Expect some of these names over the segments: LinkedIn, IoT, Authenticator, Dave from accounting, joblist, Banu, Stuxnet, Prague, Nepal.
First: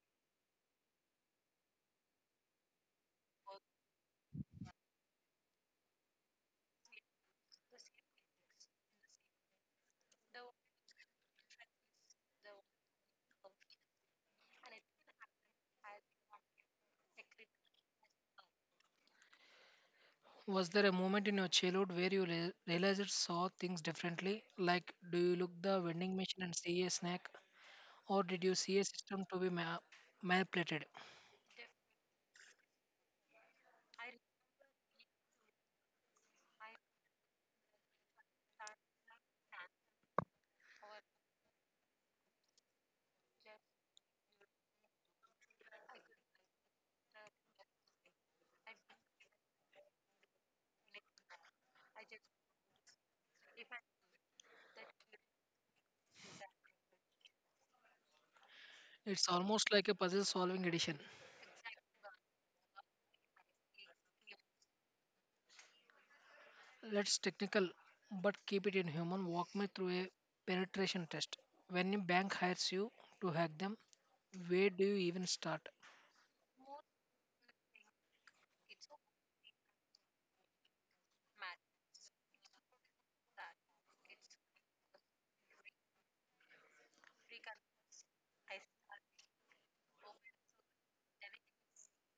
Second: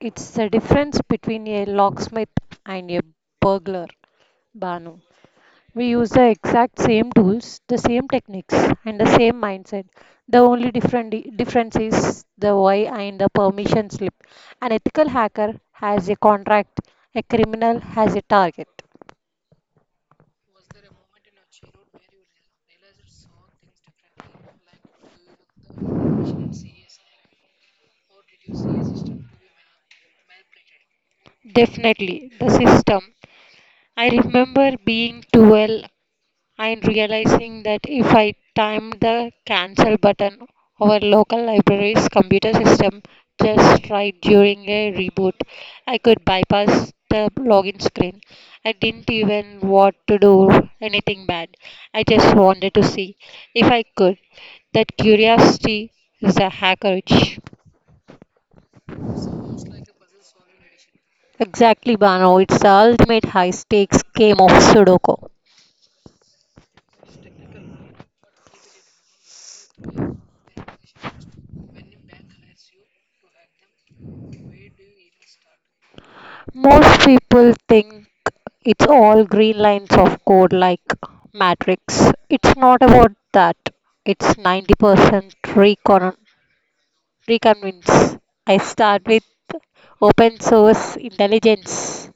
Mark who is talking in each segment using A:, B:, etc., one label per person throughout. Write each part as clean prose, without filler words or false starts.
A: It's the difference between a locksmith and a burglar, Banu. We use the exact same tools, the same techniques, and the same mindset. The only different difference is the why and the permission slip. An ethical hacker has a contract, a criminal has a target.
B: Was there a moment in your childhood where realized you saw things differently? Like, do you look the vending machine and see a snack, or did you see a system to be manipulated?
A: Definitely, the system. I remember being 12, I'm realizing that if I time the cancel button, our local library's computer system just right during a reboot. I could bypass the login screen. I didn't even want to do anything bad. I just wanted to see if I could. That curiosity is a hacker itch.
B: It's almost like a puzzle-solving edition.
A: Exactly, Bano. It's the ultimate high stakes game of Sudoku.
B: Let's technical, but keep it in human. Walk me through a penetration test. When a bank hires you to hack them, where do you even start?
A: Most people think it's all green lines of code like Matrix. It's not about that. It's 90% reconvince. I start with open source intelligence.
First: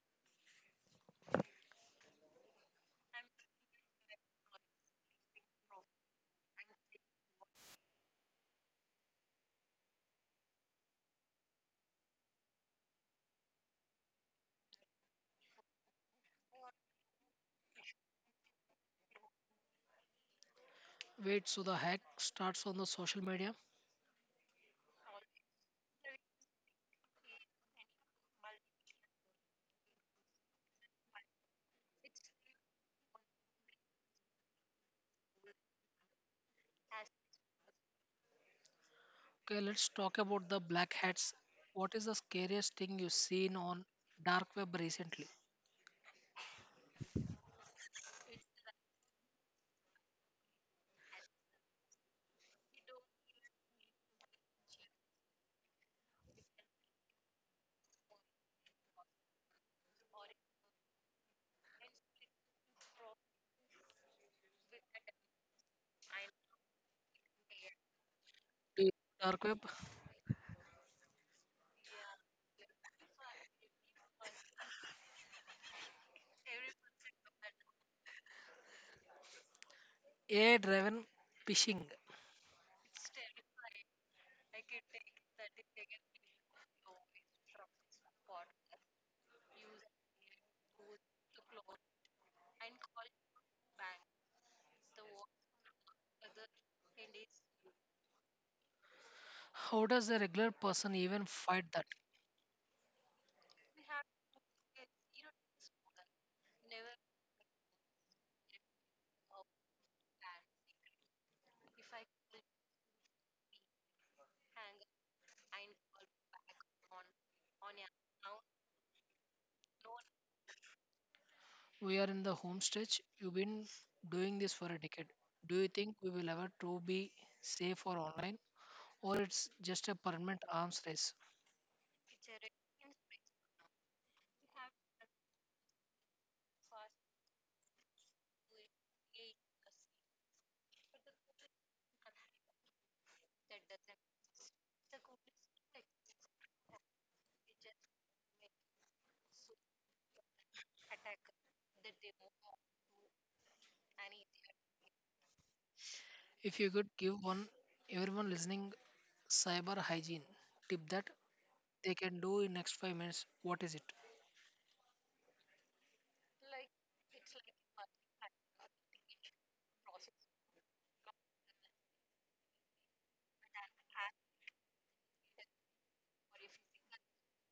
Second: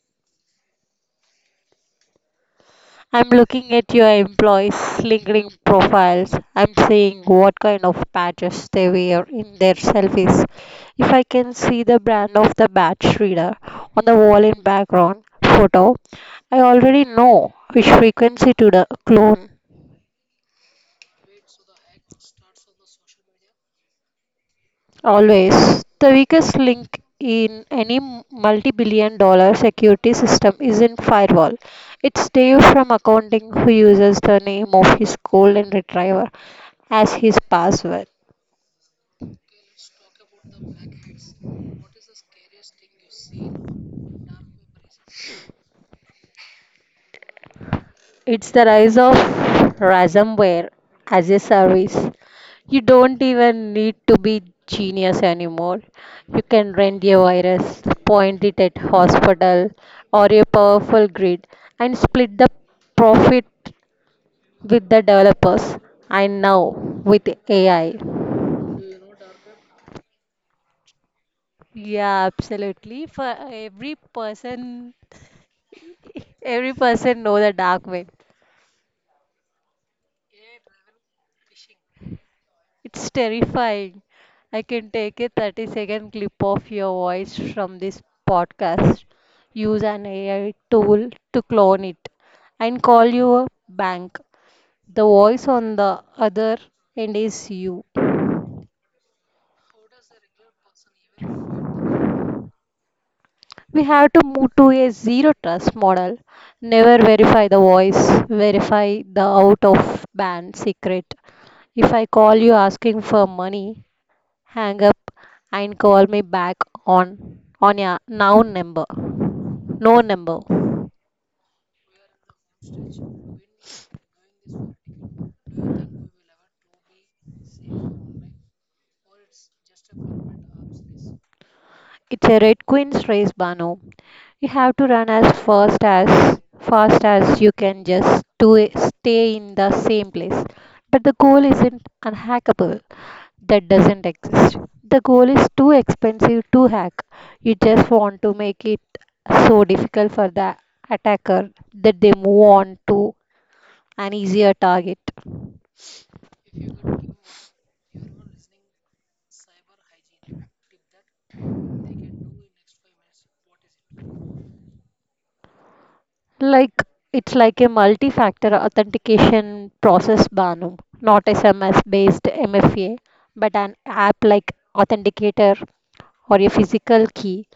A: I'm looking at your employees' LinkedIn profiles. I'm seeing what kind of badges they wear in their selfies. If I can see the brand of the badge reader on the wall in background photo, I already know which frequency to the clone.
B: Wait, so the hack starts on the social media.
A: Always, the weakest link in any multi billion-dollar security system is not firewall. It's Dave from accounting who uses the name of his golden retriever as his password.
B: Okay, let's talk about the black hats. What is the scariest thing you've seen on dark web recently?
A: It's the rise of ransomware as a service. You don't even need to be genius anymore. You can rent your virus, point it at hospital or a powerful grid and split the profit with the developers and now with AI.
B: Do you- Dark web,
A: Yeah, absolutely. For every person, every person know the dark web.
B: AI-driven phishing.
A: It's terrifying. I can take a 30-second clip of your voice from this podcast, use an AI tool to clone it, and call you a bank. The voice on the other end is you.
B: How does a regular person even fight that?
A: We have to move to a zero trust model. Never verify the voice, verify the out of band secret. If I call you asking for money, hang up and call me back on your now number. No number.
B: We are in the home stretch. You've been doing this for a decade. Do you think we will ever to be safe or online, or it's just a permanent arms race?
A: It's a Red Queen's race, Bano. You have to run as fast as you can just to stay in the same place. But the goal isn't unhackable. That doesn't exist. The goal is too expensive to hack. You just want to make it so difficult for the attacker that they move on to an easier target.
B: If you could give one, everyone listening, cyber hygiene tip that they can do in next 5 minutes, what is it?
A: Like it's like a multi-factor authentication process, Banu, not SMS-based MFA, but an app like Authenticator or a physical key.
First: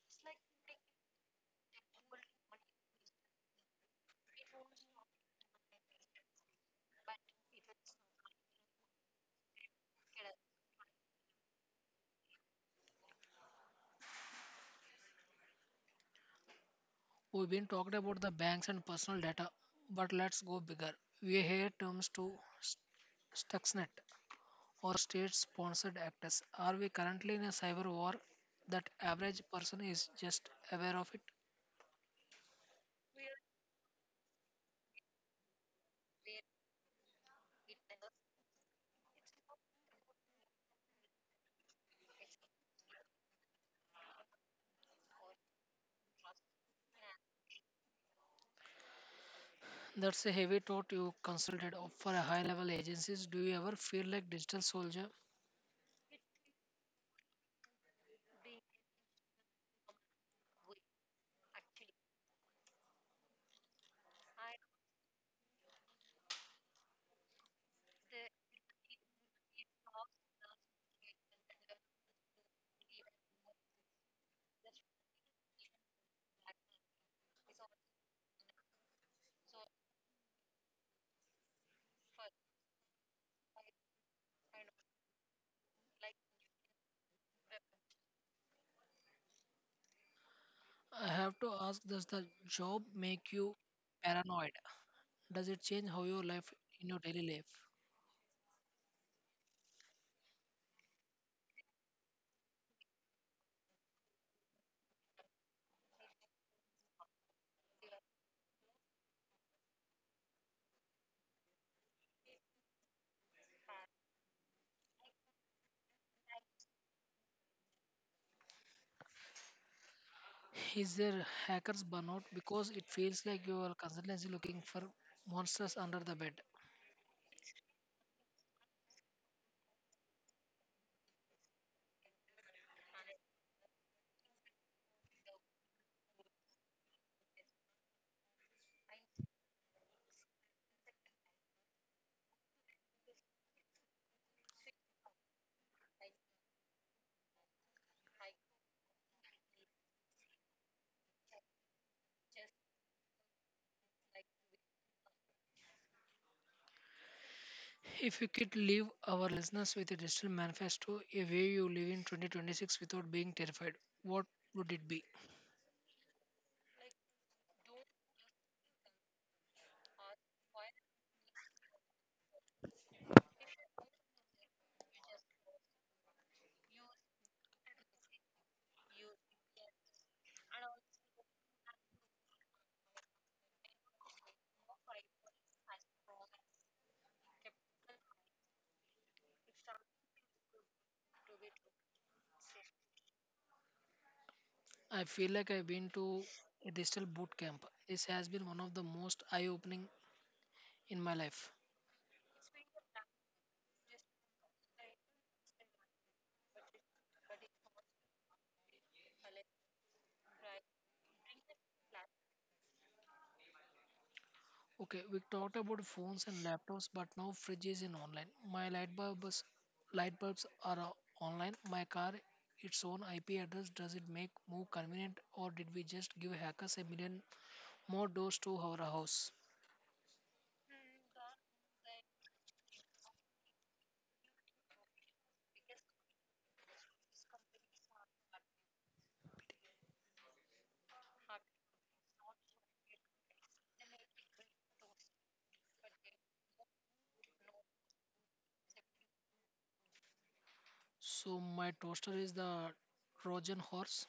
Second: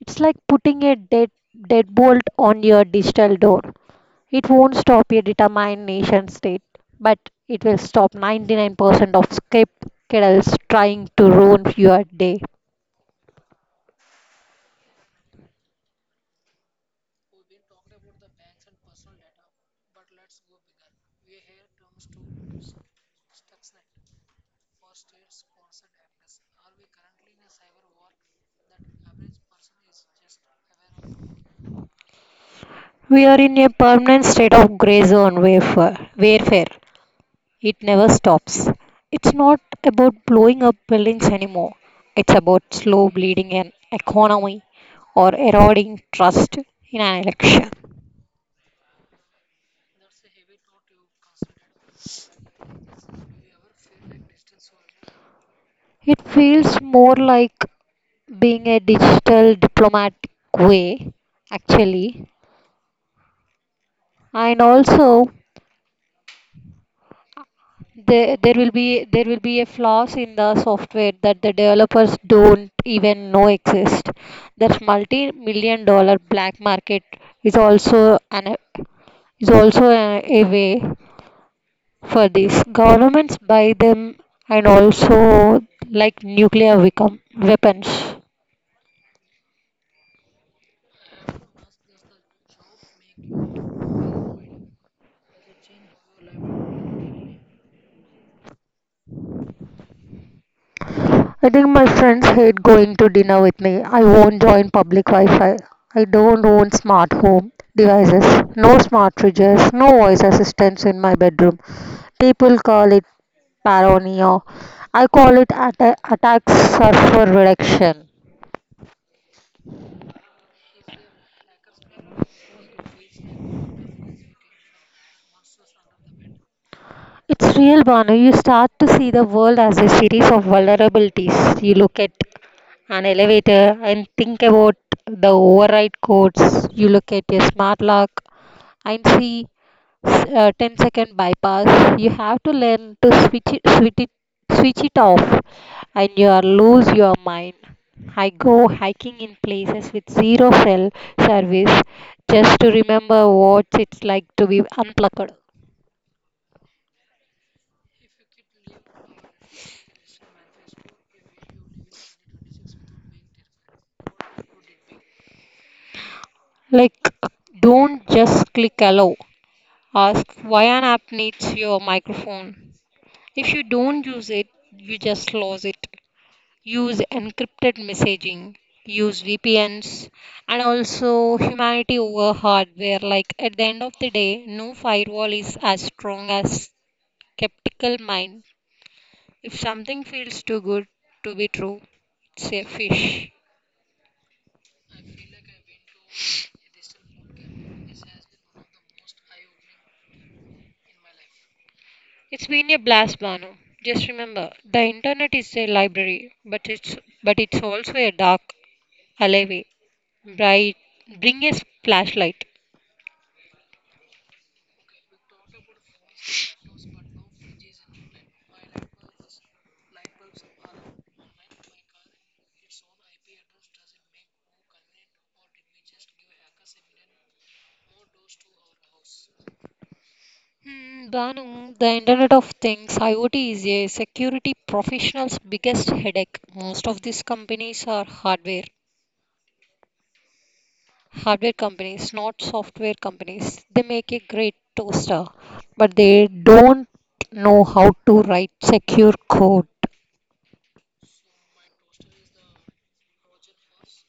A: It's like putting a deadbolt on your digital door. It won't stop a determined nation state, but it will stop 99% of script trying to ruin your day.
B: We've been talked about the banks and personal data, but let's go bigger. We hear terms to st- Stuxnet or state-sponsored actors. Are we currently in a cyber war that average person is just aware of it?
A: We are in a permanent state of gray zone warfare. It never stops. It's not about blowing up buildings anymore. It's about slow bleeding an economy or eroding trust in an election.
B: That's a heavy thought you consulted for a high-level agencies. Do you ever feel like digital soldier?
A: It feels more like being a digital diplomatic way, actually. And also, there will be a flaws in the software that the developers don't even know exist that multi-million-dollar black market is also an is also a way for this governments buy them and also like weapons.
B: I have to ask, does the job make you paranoid? Does it change how your life in your daily life?
A: I think my friends hate going to dinner with me. I won't join public Wi-Fi. I don't own smart home devices. No smart fridges, no voice assistants in my bedroom. People call it paranoia. I call it attacks surfer reduction.
B: Is there hackers burnout? Because it feels like you are constantly looking for monsters under the bed.
A: It's real, Banu. You start to see the world as a series of vulnerabilities. You look at an elevator and think about the override codes. You look at a smart lock and see 10-second bypass you have to learn to switch it off and you are lose your mind. I go hiking in places with zero cell service just to remember what it's like to be unplugged.
B: If you could leave our listeners with a digital manifesto, a way you live in 2026 without being terrified, what would it be?
A: Like don't just click allow, ask why an app needs your microphone. If you don't use it, you just lose it. Use encrypted messaging, use VPNs, and also humanity over hardware. Like at the end of the day, no firewall is as strong as skeptical mind. If something feels too good to be true, it's a fish.
B: I feel like I've been to a digital boot camp. This has been one of the most eye opening in my life.
A: It's been a blast, Bano. Just remember, the internet is a library, but it's also a dark alleyway. Bright, bring a flashlight.
B: Okay, we talked about phones and laptops, but now fridges in online. My light bulbs are online. My car, its own IP address. Does it make more convenient, or did we just give hackers a million more doors to our house?
A: Hmm, Banu, the Internet of Things, IoT, is a security professional's biggest headache. Most of these companies are hardware companies, not software companies. They make a great toaster, but they don't know how to write secure code.
B: So my toaster is the Trojan horse.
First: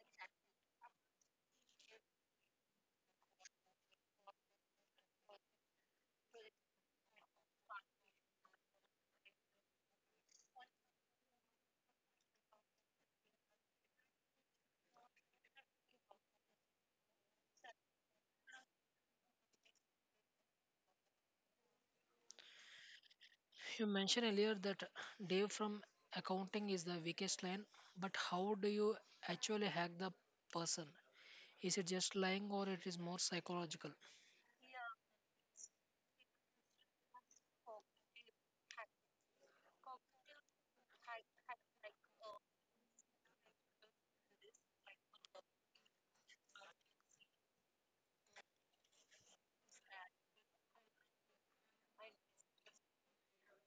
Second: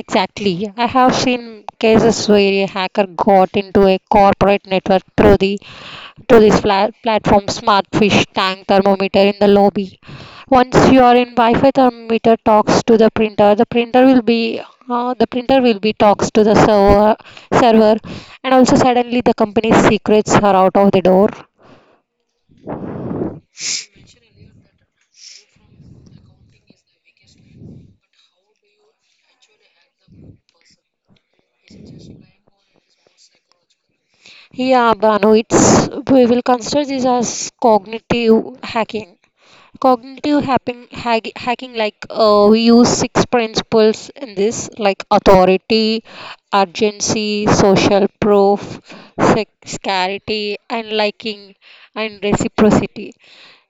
A: Exactly. I have seen cases where a hacker got into a corporate network through the to this flat platform smart fish tank thermometer in the lobby. Once you are in wi-fi, thermometer talks to the printer. The printer will be the printer will be talks to the server and also suddenly the company's secrets are out of the door.
B: You mentioned earlier that Dave from accounting is the weakest line, but how do you actually hack the person? Is it just lying, or it is more psychological?
A: Yeah, Banu, it's, we will consider this as cognitive hacking. Hacking, we use six principles in this, like authority, urgency, social proof, scarcity, and liking, and reciprocity.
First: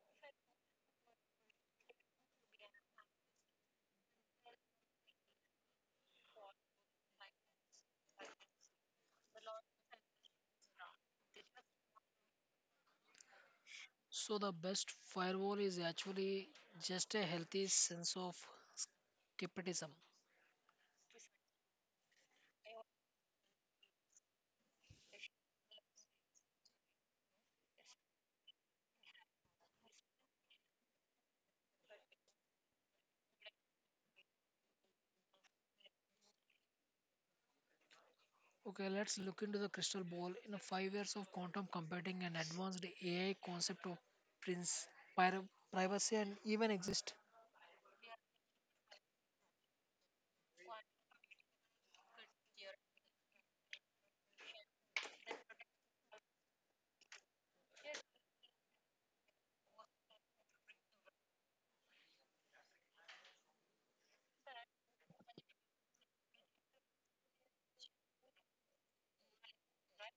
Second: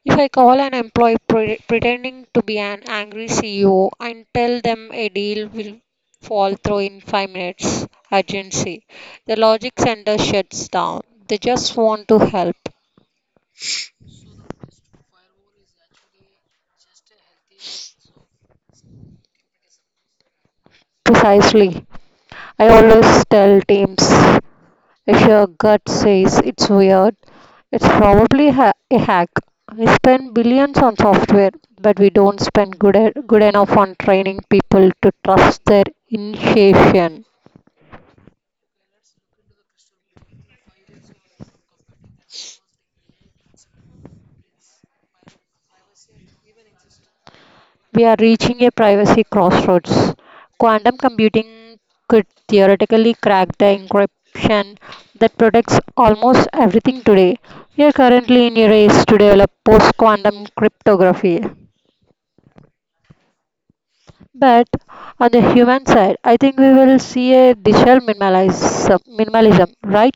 A: If I call an employee pretending to be an angry CEO and tell them a deal will fall through in 5 minutes, urgency, the logic center shuts down. They just want to help.
B: So the best firewall is actually just a healthy sense of skepticism.
A: Precisely. I always tell teams, if your gut says it's weird, it's probably a hack. We spend billions on software, but we don't spend good enough on training people to trust their intuition.
B: Okay, let's look into the crystal ball. In a 5 years of quantum computing and advanced AI concept of prince, pir- privacy and even exist.
A: We are reaching a privacy crossroads. Quantum computing could theoretically crack the encryption that protects almost everything today. We are currently in a race to develop post quantum cryptography. But on the human side, I think we will see a digital minimalism, right?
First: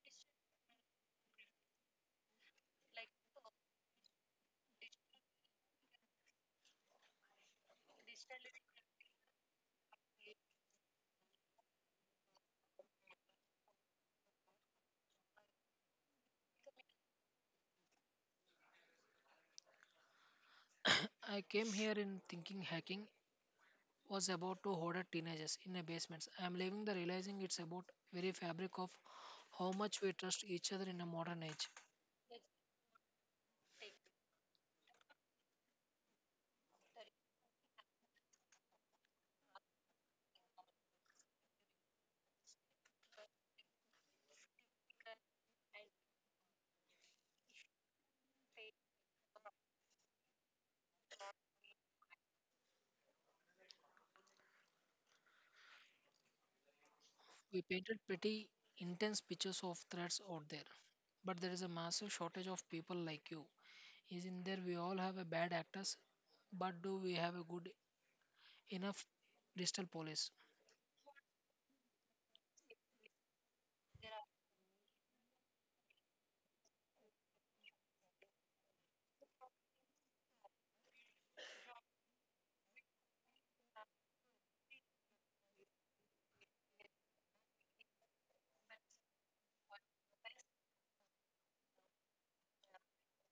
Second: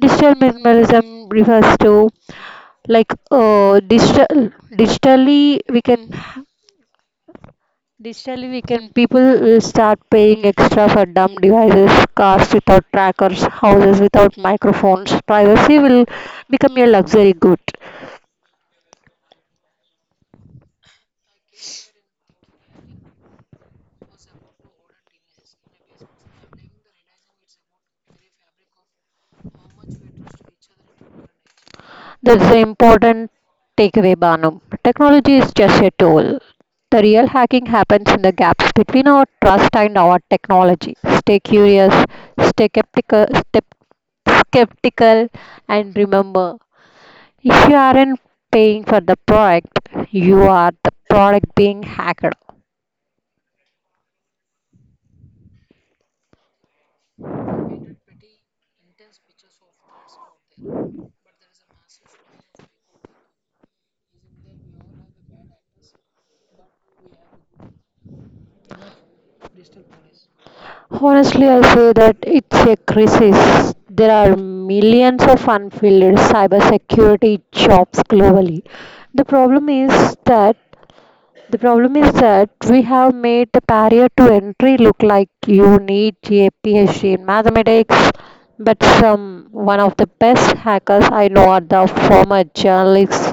A: Digital minimalism refers to, like uh, digital digitally we can digitally we can people will start paying extra for dumb devices, cars without trackers, houses without microphones. Privacy will become a luxury good.
B: I came here in thinking hacking was about to hoarder teenagers in a basement. I am leaving the realizing it's about very fabric of how much we trust each other in a modern age.
A: That's the important takeaway, Banu. Technology is just a tool. The real hacking happens in the gaps between our trust and our technology. Stay curious, stay skeptical, skeptical, and remember, if you aren't paying for the product, you are the product being hacked.
B: We painted pretty intense pictures of threats out there, but there is a massive shortage of people like you. Is in there we all have a bad actors, but do we have a good enough digital police?
A: Honestly, I say that it's a crisis. There are millions of unfilled cybersecurity jobs globally. The problem is that The problem is that we have made the barrier to entry look like you need a PhD in mathematics. But some one of the best hackers I know are the former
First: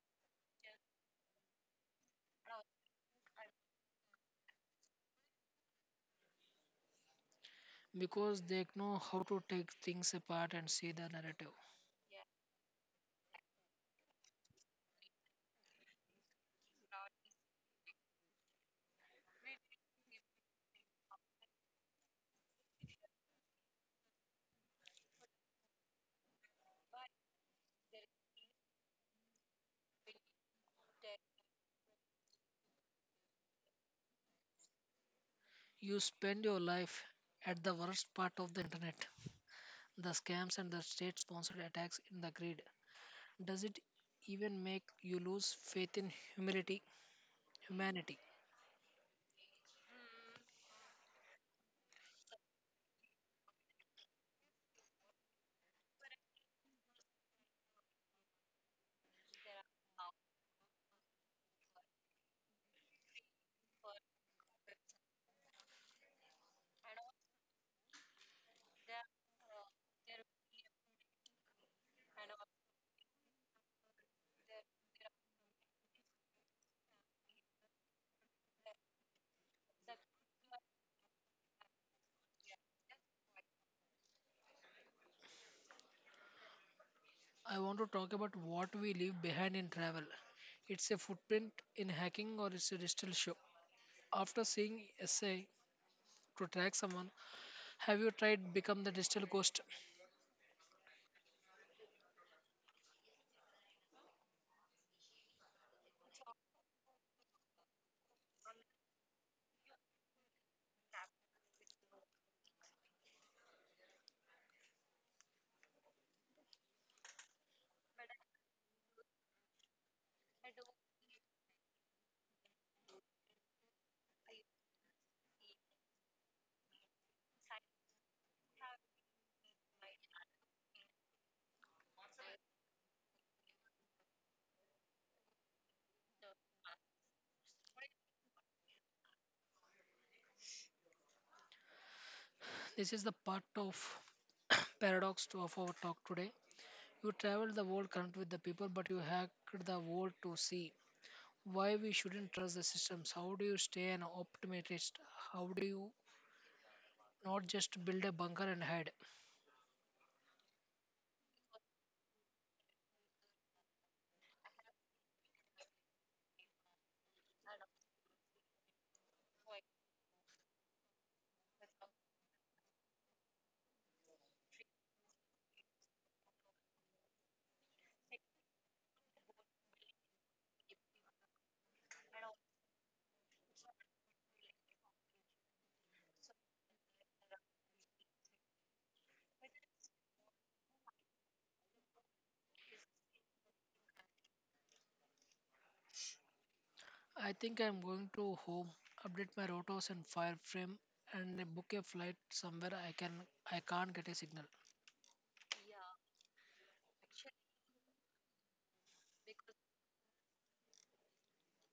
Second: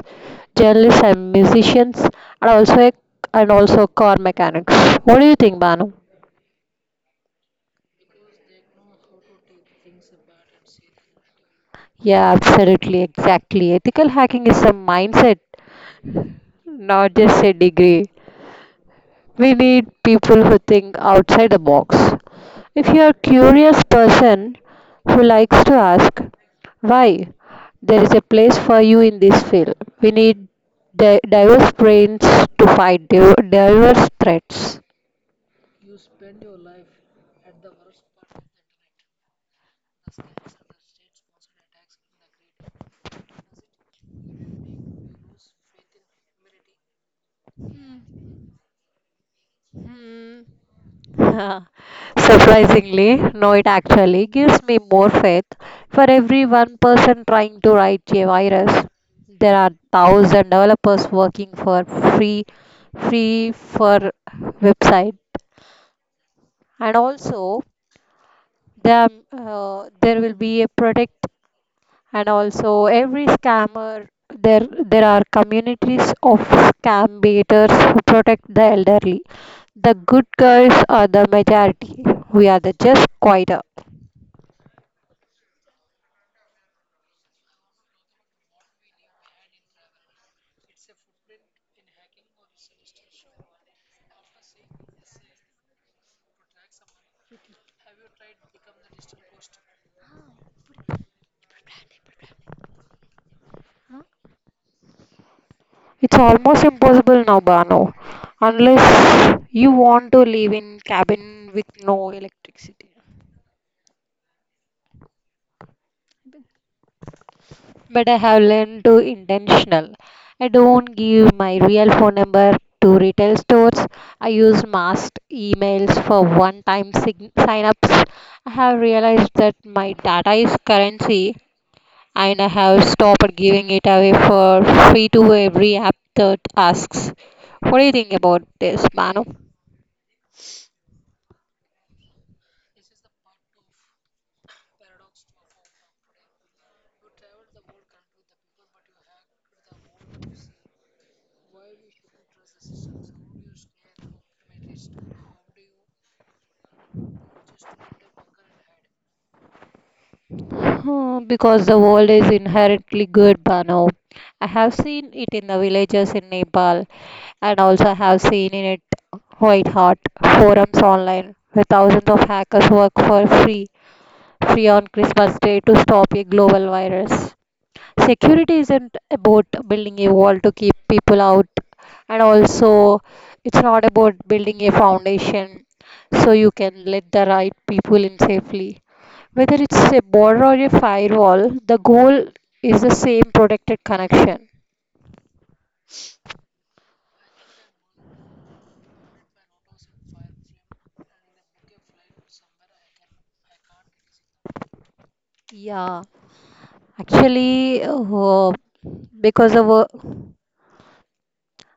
A: journalists and musicians, and also car mechanics. What do you think, Banu?
B: Because they know how to take things apart and see the narrative.
A: Yeah, absolutely, exactly. Ethical hacking is a mindset, not just a degree. We need people who think outside the box. If you are a curious person who likes to ask why, there is a place for you in this field. We need diverse brains to fight diverse threats.
B: You spend your life at the worst part of the internet, the scams and the state-sponsored attacks in the grid. Does it even make you lose faith in humility, humanity?
A: Hmm. Surprisingly, no, it actually gives me more faith. For every one person trying to write a virus, there are thousand developers working for free, free for website, and also there will be a protect, and also every scammer there, there are communities of scam baiters who protect the elderly. The good guys are the majority, we are the just quieter.
B: I want to talk about what we leave behind in travel. It's a footprint in hacking or it's a digital show. After seeing essay to track someone, have you tried become the digital ghost?
A: It's almost impossible now, Bano, unless you want to live in cabin with no electricity. But I have learned to intentional. I don't give my real phone number to retail stores. I use masked emails for sign-ups. I have realized that my data is currency, and I have stopped giving it away for free to every app that asks. What do you think about this, Manu?
B: This is the part of of our talk today. You traveled the world current with the people, but you hacked the world to see why we shouldn't trust the systems. How do you stay an optimist? How do you not just build a bunker and hide?
A: Hmm, because the world is inherently good, Bano. I have seen it in the villages in Nepal and also have seen in it quite hot forums online, where thousands of hackers work for free on Christmas Day to stop a global virus. Security isn't about building a wall to keep people out, and also it's not about building a foundation so you can let the right people in safely. Whether it's a border or a firewall, the goal is the same, protected connection.
B: I think I'm going to home, update my rotos and fireframe, and book a flight somewhere I can't get a signal.
A: Yeah. Actually, because of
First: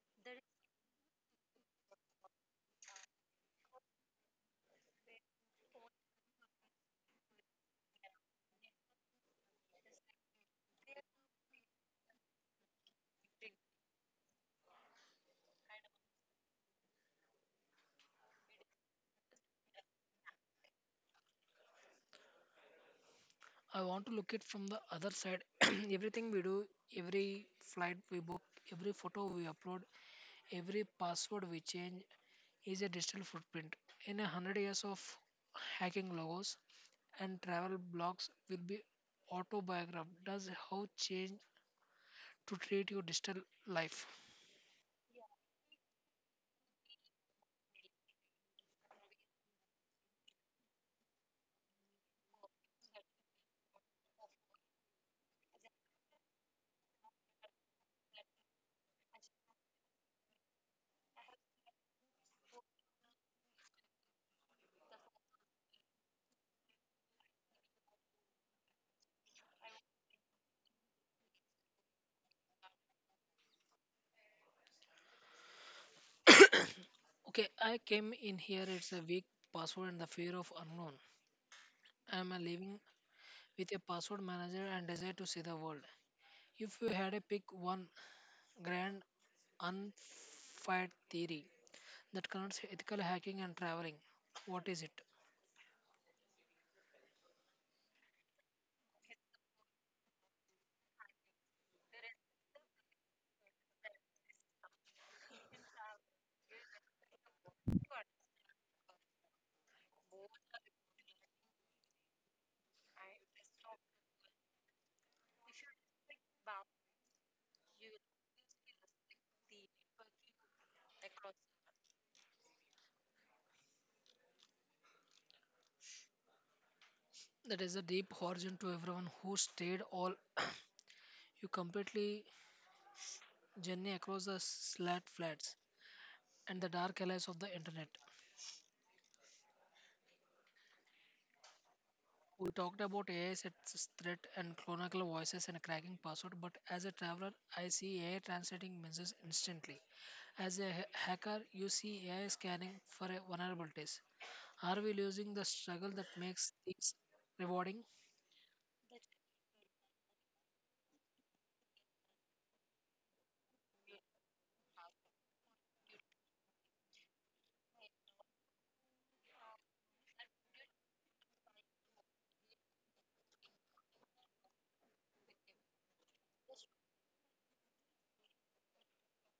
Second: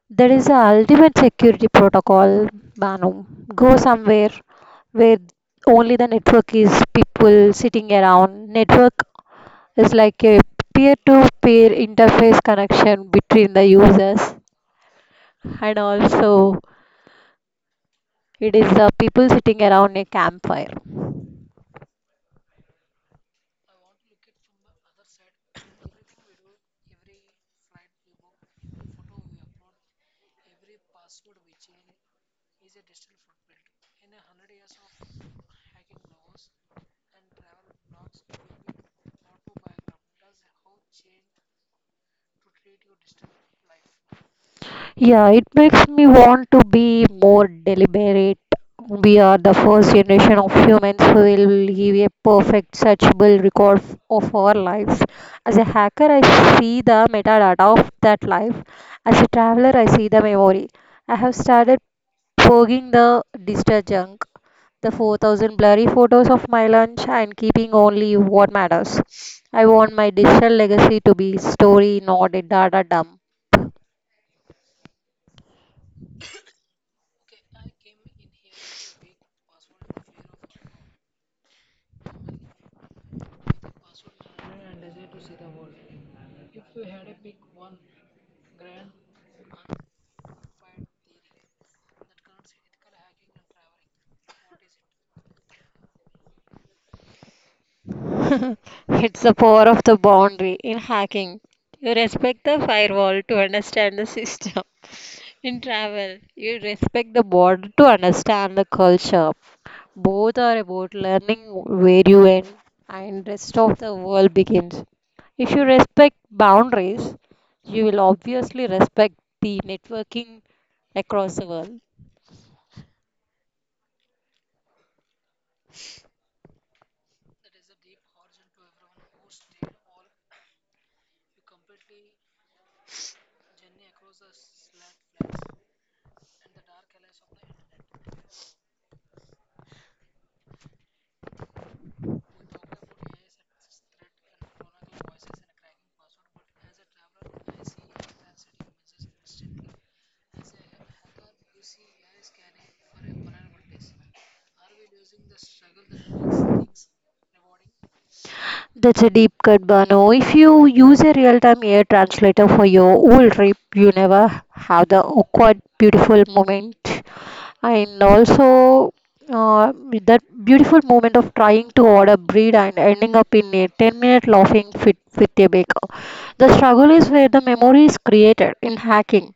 A: there is a ultimate security protocol, Banu. Go somewhere where only the network is people sitting around. Network is like a peer-to-peer interface connection between the users, and also it is the people sitting around a campfire.
B: I want to look it from the other side. Everything we do, every flight we book, every photo we upload, every password we change is a digital footprint. In 100 years of hacking logos and travel blogs will be autobiographed. Does how change to treat your digital life.
A: Yeah, it makes me want to be more deliberate. We are the first generation of humans who will leave a perfect searchable record of our lives. As a hacker, I see the metadata of that life. As a traveler, I see the memory. I have started purging the digital junk, the 4,000 blurry photos of my lunch, and keeping only what matters. I want my digital legacy to be story, not a data dump.
B: Okay, I came in here. It's a weak password and the fear of unknown. I'm a living with a password manager and desire to see the world. If you had a pick one grand unfired theory that connects ethical hacking and traveling. What is it?
A: It's the power of the boundary in hacking. You respect the firewall to understand the system. In travel, you respect the border to understand the culture. Both are about learning where you end and rest of the world begins. If you respect boundaries, you will obviously respect the networking across the world.
B: That is a deep horizon to everyone who stayed all you completely journey across the slat flats and the dark alleys of the internet. We talked about AI as its threat and clonical voices and cracking password, but as a traveler, I see AI translating messages instantly. As a hacker, you see AI scanning for a vulnerabilities. Are we losing the struggle that makes things rewarding?
A: That's a deep cut, Bano. If you use a real-time AI translator for your whole trip, you never have the awkward, beautiful moment. And also uh, that beautiful moment of trying to order bread and ending up in a 10-minute laughing fit with a baker. The struggle is where the memory is created in hacking.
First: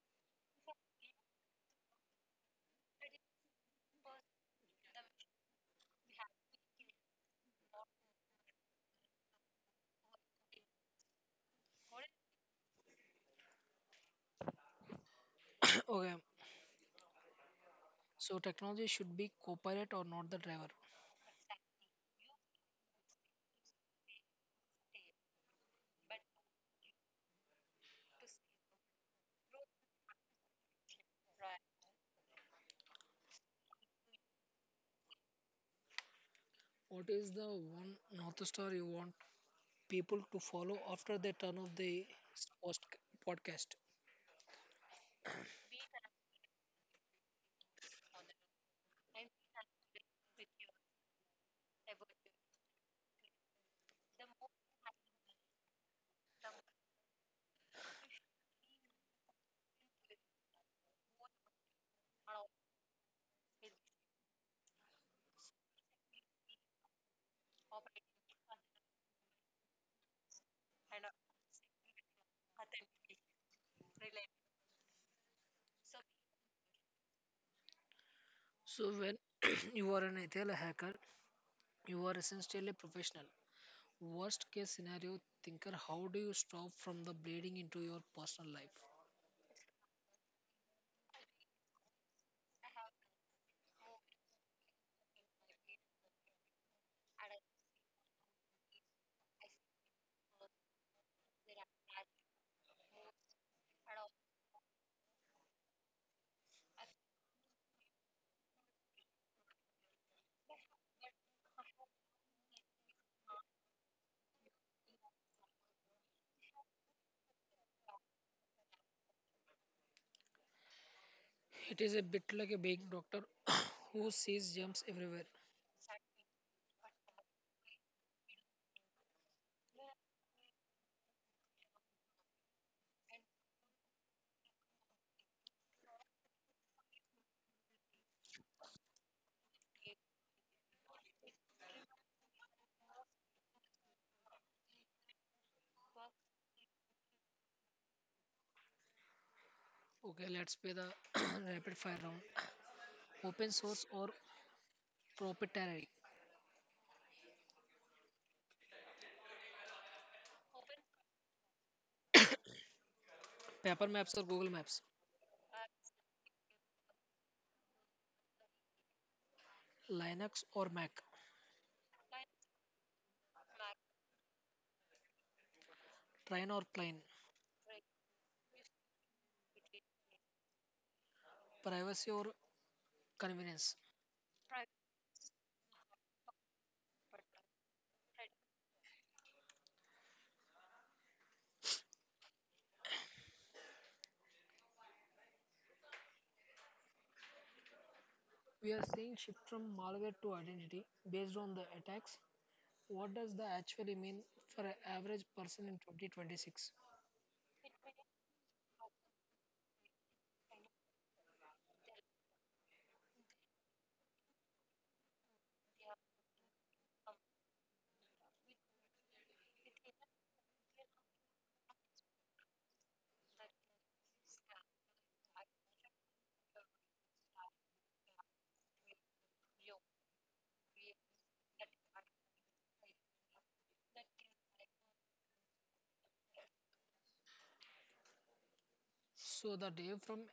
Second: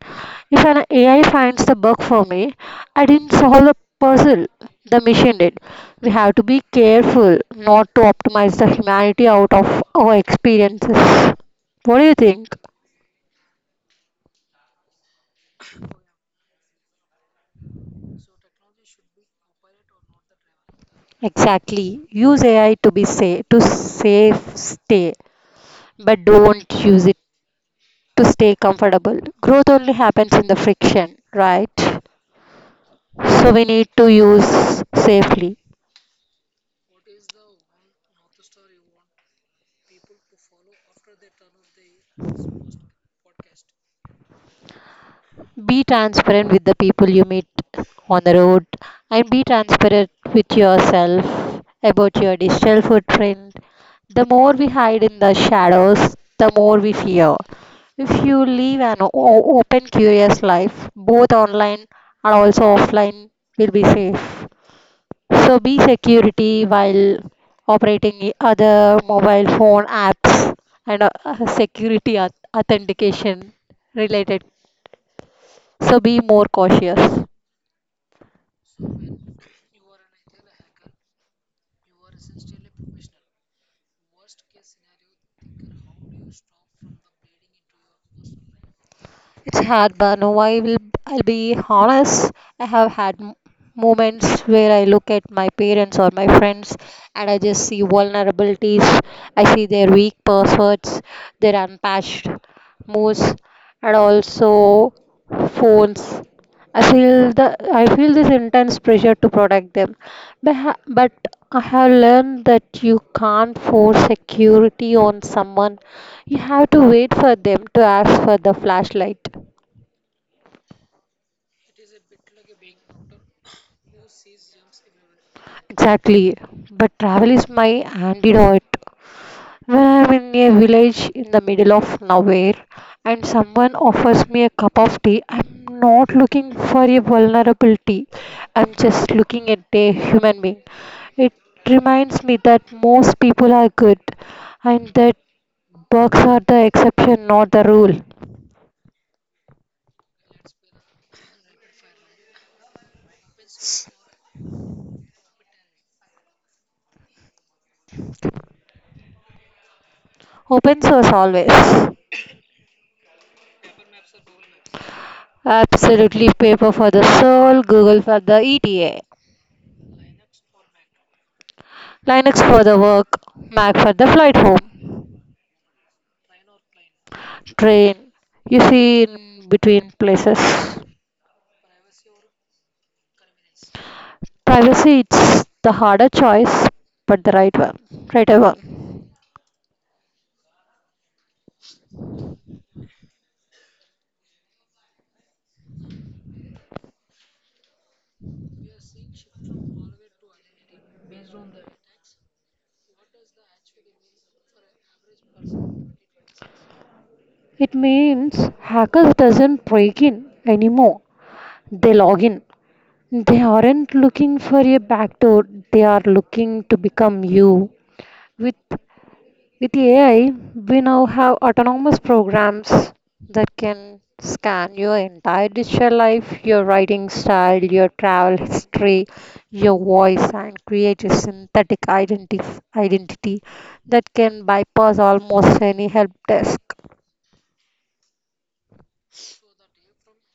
A: If an AI finds the bug for me, I didn't solve the puzzle, the machine did. We have to be careful not to optimize the humanity out of our experiences. What do you think?
B: Okay, so technology should be co-pilot or not the driver.
A: Exactly. Use AI to be safe, to safe stay, but don't use it to stay comfortable. Growth only happens in the friction, right? So we need to use safely.
B: What is the one North Star you want people to follow after they turn off the post- podcast?
A: Be transparent with the people you meet on the road and be transparent with yourself about your digital footprint. The more we hide in the shadows, the more we fear. If you live an open, curious life, both online and also offline will be safe. So be security while operating other mobile phone apps and security authentication related. So be more cautious.
B: So when you are an ethical hacker, you are essentially a professional. Worst case scenario thinker, how do you stop from the bleeding into your personal life?
A: It's hard, but no, I will. I'll be honest. I have had moments where I look at my parents or my friends, and I just see vulnerabilities. I see their weak passwords, their unpatched moves, and also phones. I feel the I feel this intense pressure to protect them, but I have learned that you can't force security on someone. You have to wait for them to ask for the flashlight.
B: It is a bit like a being doctor who sees jumps everywhere.
A: Exactly, but travel is my antidote. When I'm in a village in the middle of nowhere and someone offers me a cup of tea, I'm not looking for a vulnerability. I'm just looking at a human being. It reminds me that most people are good and that bugs are the exception, not the rule.
B: Okay, let's play the rapid fire round. Open source or proprietary?
A: Open source always.
B: Paper maps or Google Maps?
A: Absolutely, paper for the soul, Google for the ETA.
B: Linux or Mac?
A: Linux for the work, Mac for the flight home.
B: Train or plane?
A: Train, you see in between places.
B: Privacy or convenience?
A: Privacy, it's the harder choice, but the right one, right one.
B: We are seeing shift from malware to identity based on the attacks. What does the actually mean for an average person in 2026?
A: It means hackers doesn't break in anymore. They log in. They aren't looking for a backdoor. They are looking to become you. With With AI, we now have autonomous programs that can scan your entire digital life, your writing style, your travel history, your voice, and create a identity that can bypass almost any help desk.
B: So the day from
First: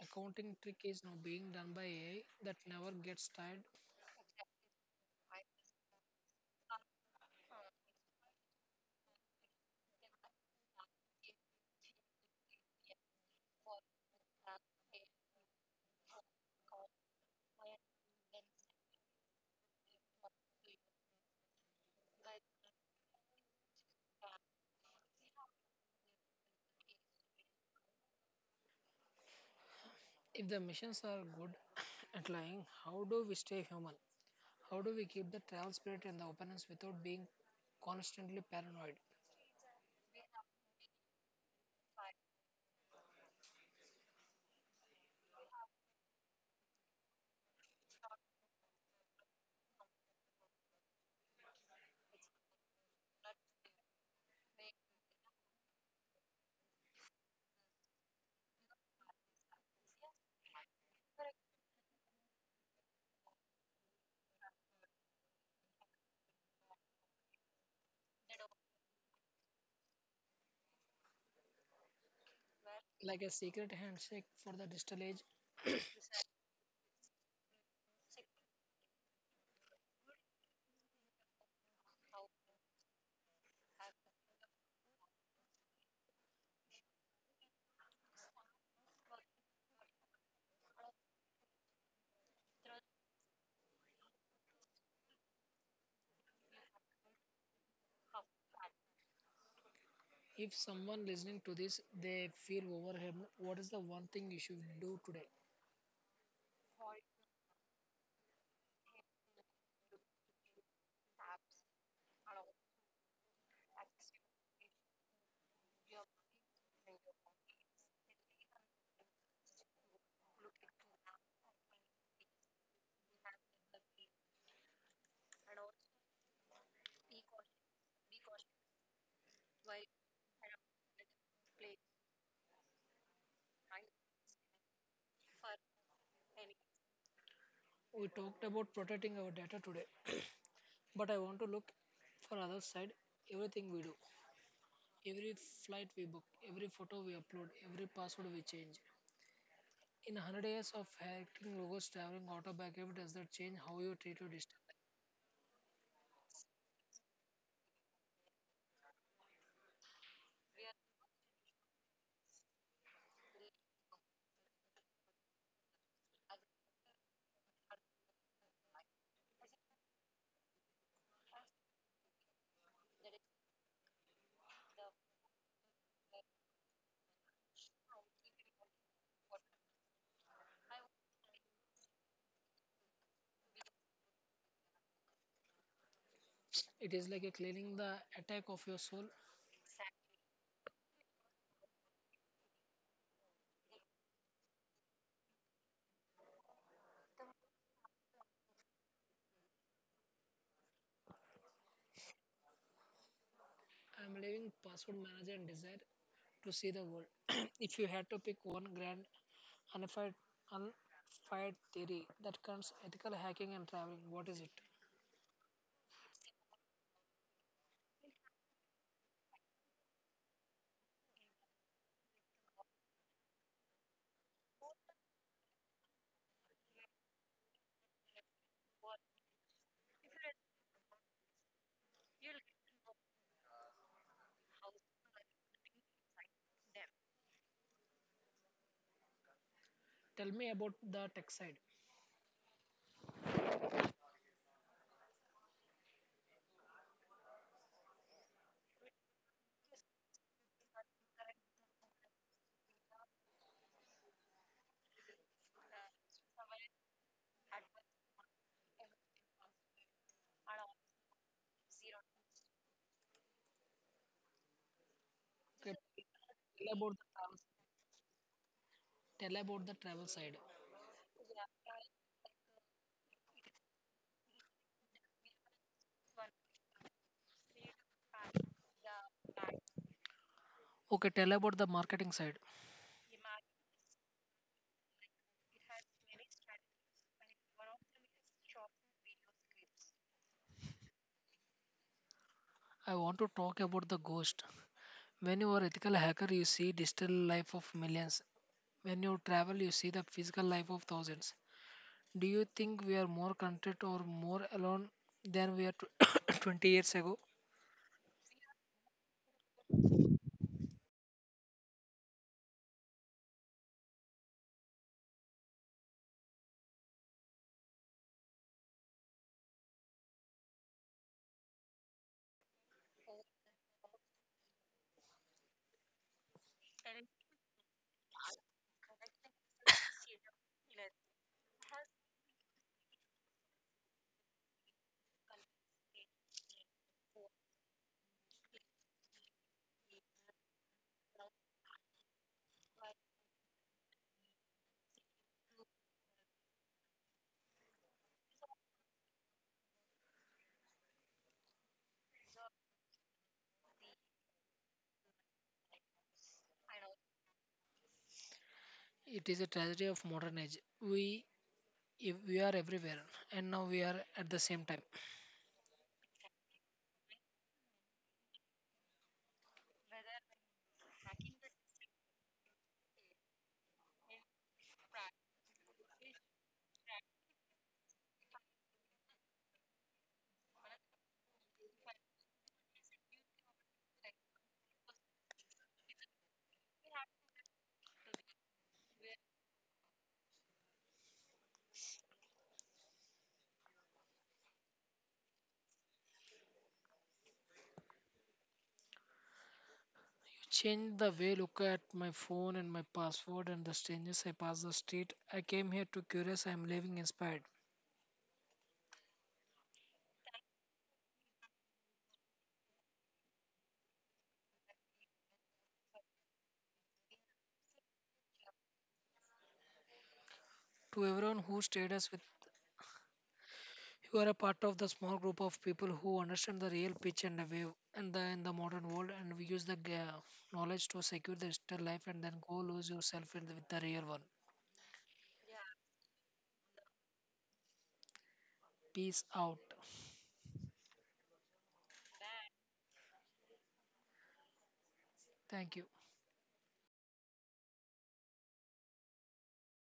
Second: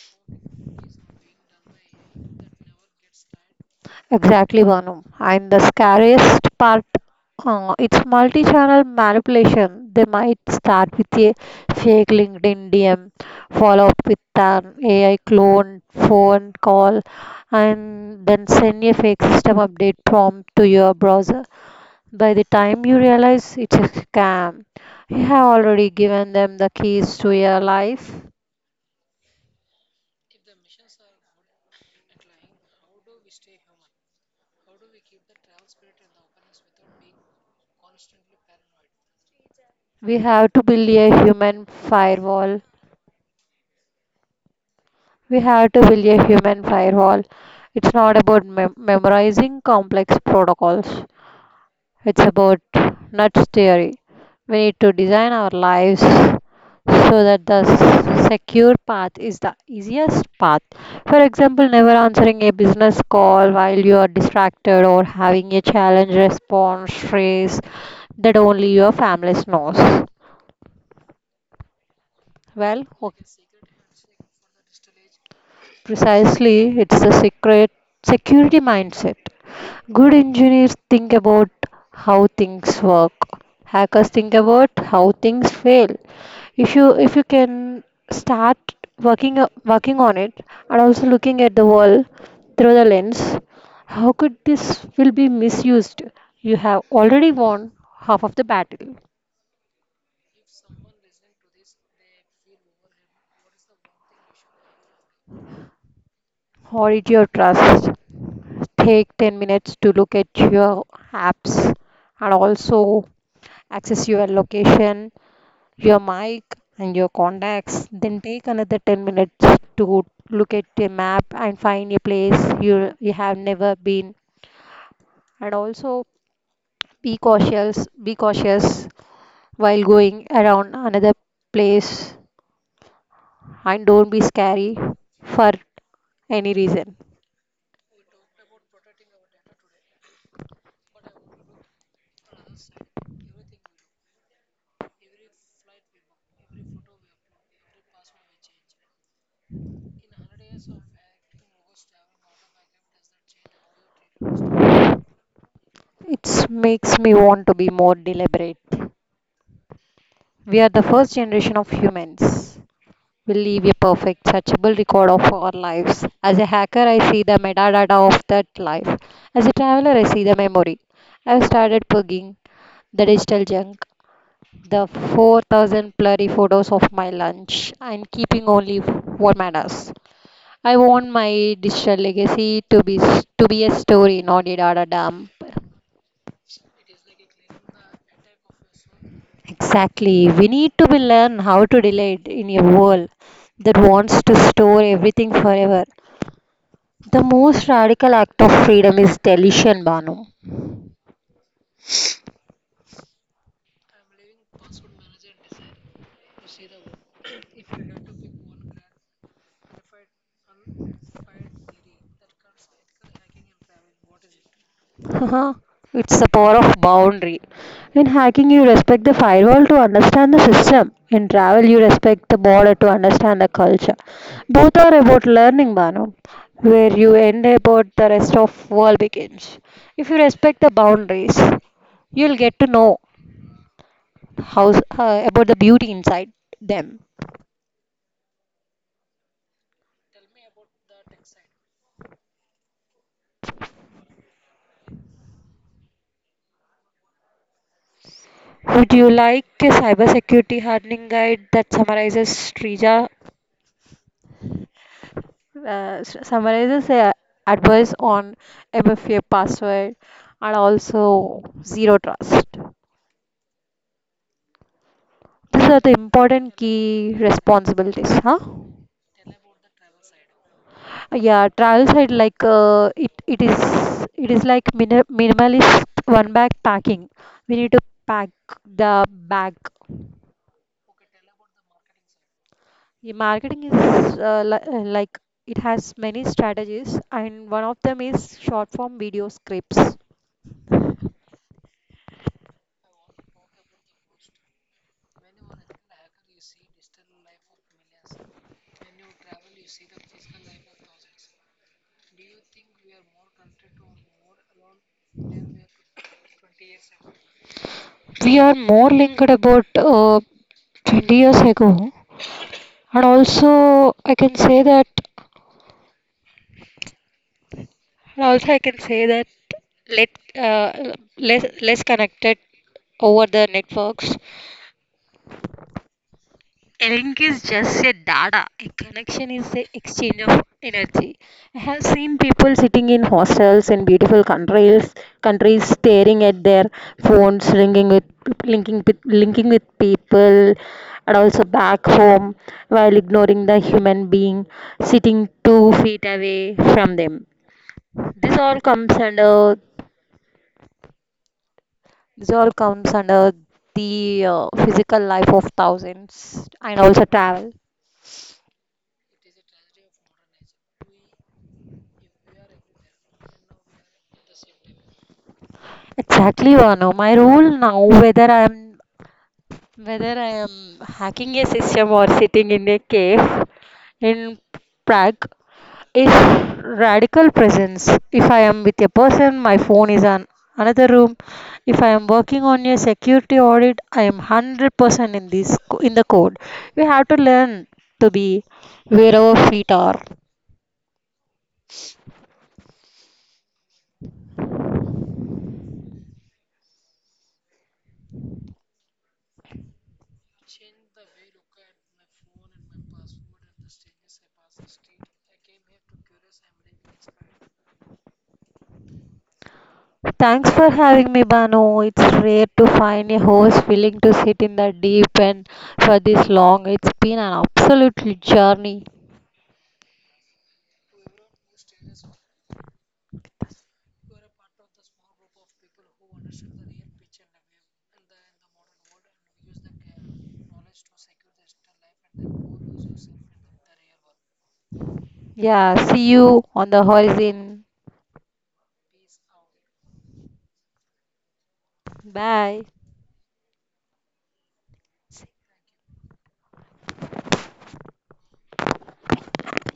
B: accounting trick is now being done by AI that never gets tired.
A: Exactly, Banu. And the scariest part, it's multi-channel manipulation. They might start with a fake LinkedIn DM, follow up with an AI clone phone call, and then send a fake system update prompt to your browser. By the time you realize it's a scam, you have already given them the keys to your life.
B: If the machines are good at lying, how do we stay human? How do we keep the travel spirit and the openness without being constantly paranoid?
A: We have to build a human firewall We have to build a human firewall. It's not about memorizing complex protocols, it's about nuts theory. We need to design our lives so that the secure path is the easiest path. For example, never answering a business call while you are distracted or having a challenge response phrase that only your family knows. Well, o-
B: Like a secret handshake for the digital age.
A: Precisely, it's the secret security mindset. Good engineers think about how things work. Hackers think about how things fail. If you can start working on it and also looking at the world through the lens, how could this will be misused? You have already won half of the battle.
B: If someone listening to this they feel overwhelmed, what is the one thing you should do today?
A: Hoard your trust. Take 10 minutes to look at your apps and also access your location, your mic, and your contacts, then take another 10 minutes to look at a map and find a place you have never been. And also be cautious while going around another place and don't be scary for any reason.
B: We talked about protecting our data today, but I want to look for other side everything we do. Every flight we book, every photo we upload, every password we change. In 100 years of hacking logos, traveling auto back, every does that change how you treat your distance?
A: It makes me want to be more deliberate. We are the first generation of humans will leave a perfect, searchable record of our lives. As a hacker, I see the metadata of that life. As a traveler, I see the memory. I've started plugging the digital junk, the 4,000 blurry photos of my lunch, and keeping only what matters. I want my digital legacy to be a story, not a data dump.
B: It is like a cleaning the attack of your soul.
A: Exactly. We need to be learn how to delete in a world that wants to store everything forever. The most radical act of freedom is deletion, Banu.
B: I am leaving password manager and desire to see the world. If you had to pick one grand unified, unified theory that comes ethical hacking and traveling, what is it?
A: Haha, it's the power of boundary. In hacking, you respect the firewall to understand the system. In travel, you respect the border to understand the culture. Both are about learning, Banu. Where you end about the rest of world begins. If you respect the boundaries, you'll get to know how about the beauty inside them.
B: Tell me about the tech side.
A: Would you like a cybersecurity hardening guide that summarizes Strija summarizes advice on MFA password and also zero trust. These are the important
B: Tell about the
A: key responsibilities, huh?
B: travel, tell about the travel side.
A: Yeah, trial side like it is like mini minimalist one bag packing. We need to pack the bag.
B: Okay, tell about the marketing side.
A: The marketing is li like it has many strategies, and one of them is short form video scripts.
B: I want to talk about the ghost. When you are ethical hacker, you see digital life of millions. When you travel, you see the physical life of thousands. Do you think we are more content or more alone than we are 20 years ago?
A: We are more linked about 20 years ago and also I can say that and also i can say that let uh, less connected over the networks. A link is just a data, a connection is the exchange of energy. I have seen people sitting in hostels in beautiful countries staring at their phones ringing with and and being sitting 2 feet away from them. this all comes under This all comes under the physical life of thousands and also travel.
B: It is a tragedy of modern age. We if we are everywhere, and now we are at the same time.
A: Exactly, Vanu. My rule now, whether I am hacking a system or sitting in a cave in Prague, is radical presence. If I am with a person, my phone is on another room. If I am working on a security audit, I am 100% in this in the code. We have to learn to be where our feet are.
B: You change the way look at my phone and my password and the strangers I pass the street. I came here to curious. I am living inspired.
A: Thanks for having me, Banu. It's rare to find a host willing to sit in the deep end for this long. It's been an absolute journey.
B: To everyone who stayed us with, you are a part of the small group of people who understand the real pitch and the wave and the, in the modern world, and we use the knowledge to secure the digital life and then go lose yourself in the, with the real one.
A: Yeah, see you on the horizon.
B: Peace out.
A: Bye.
B: Thank you.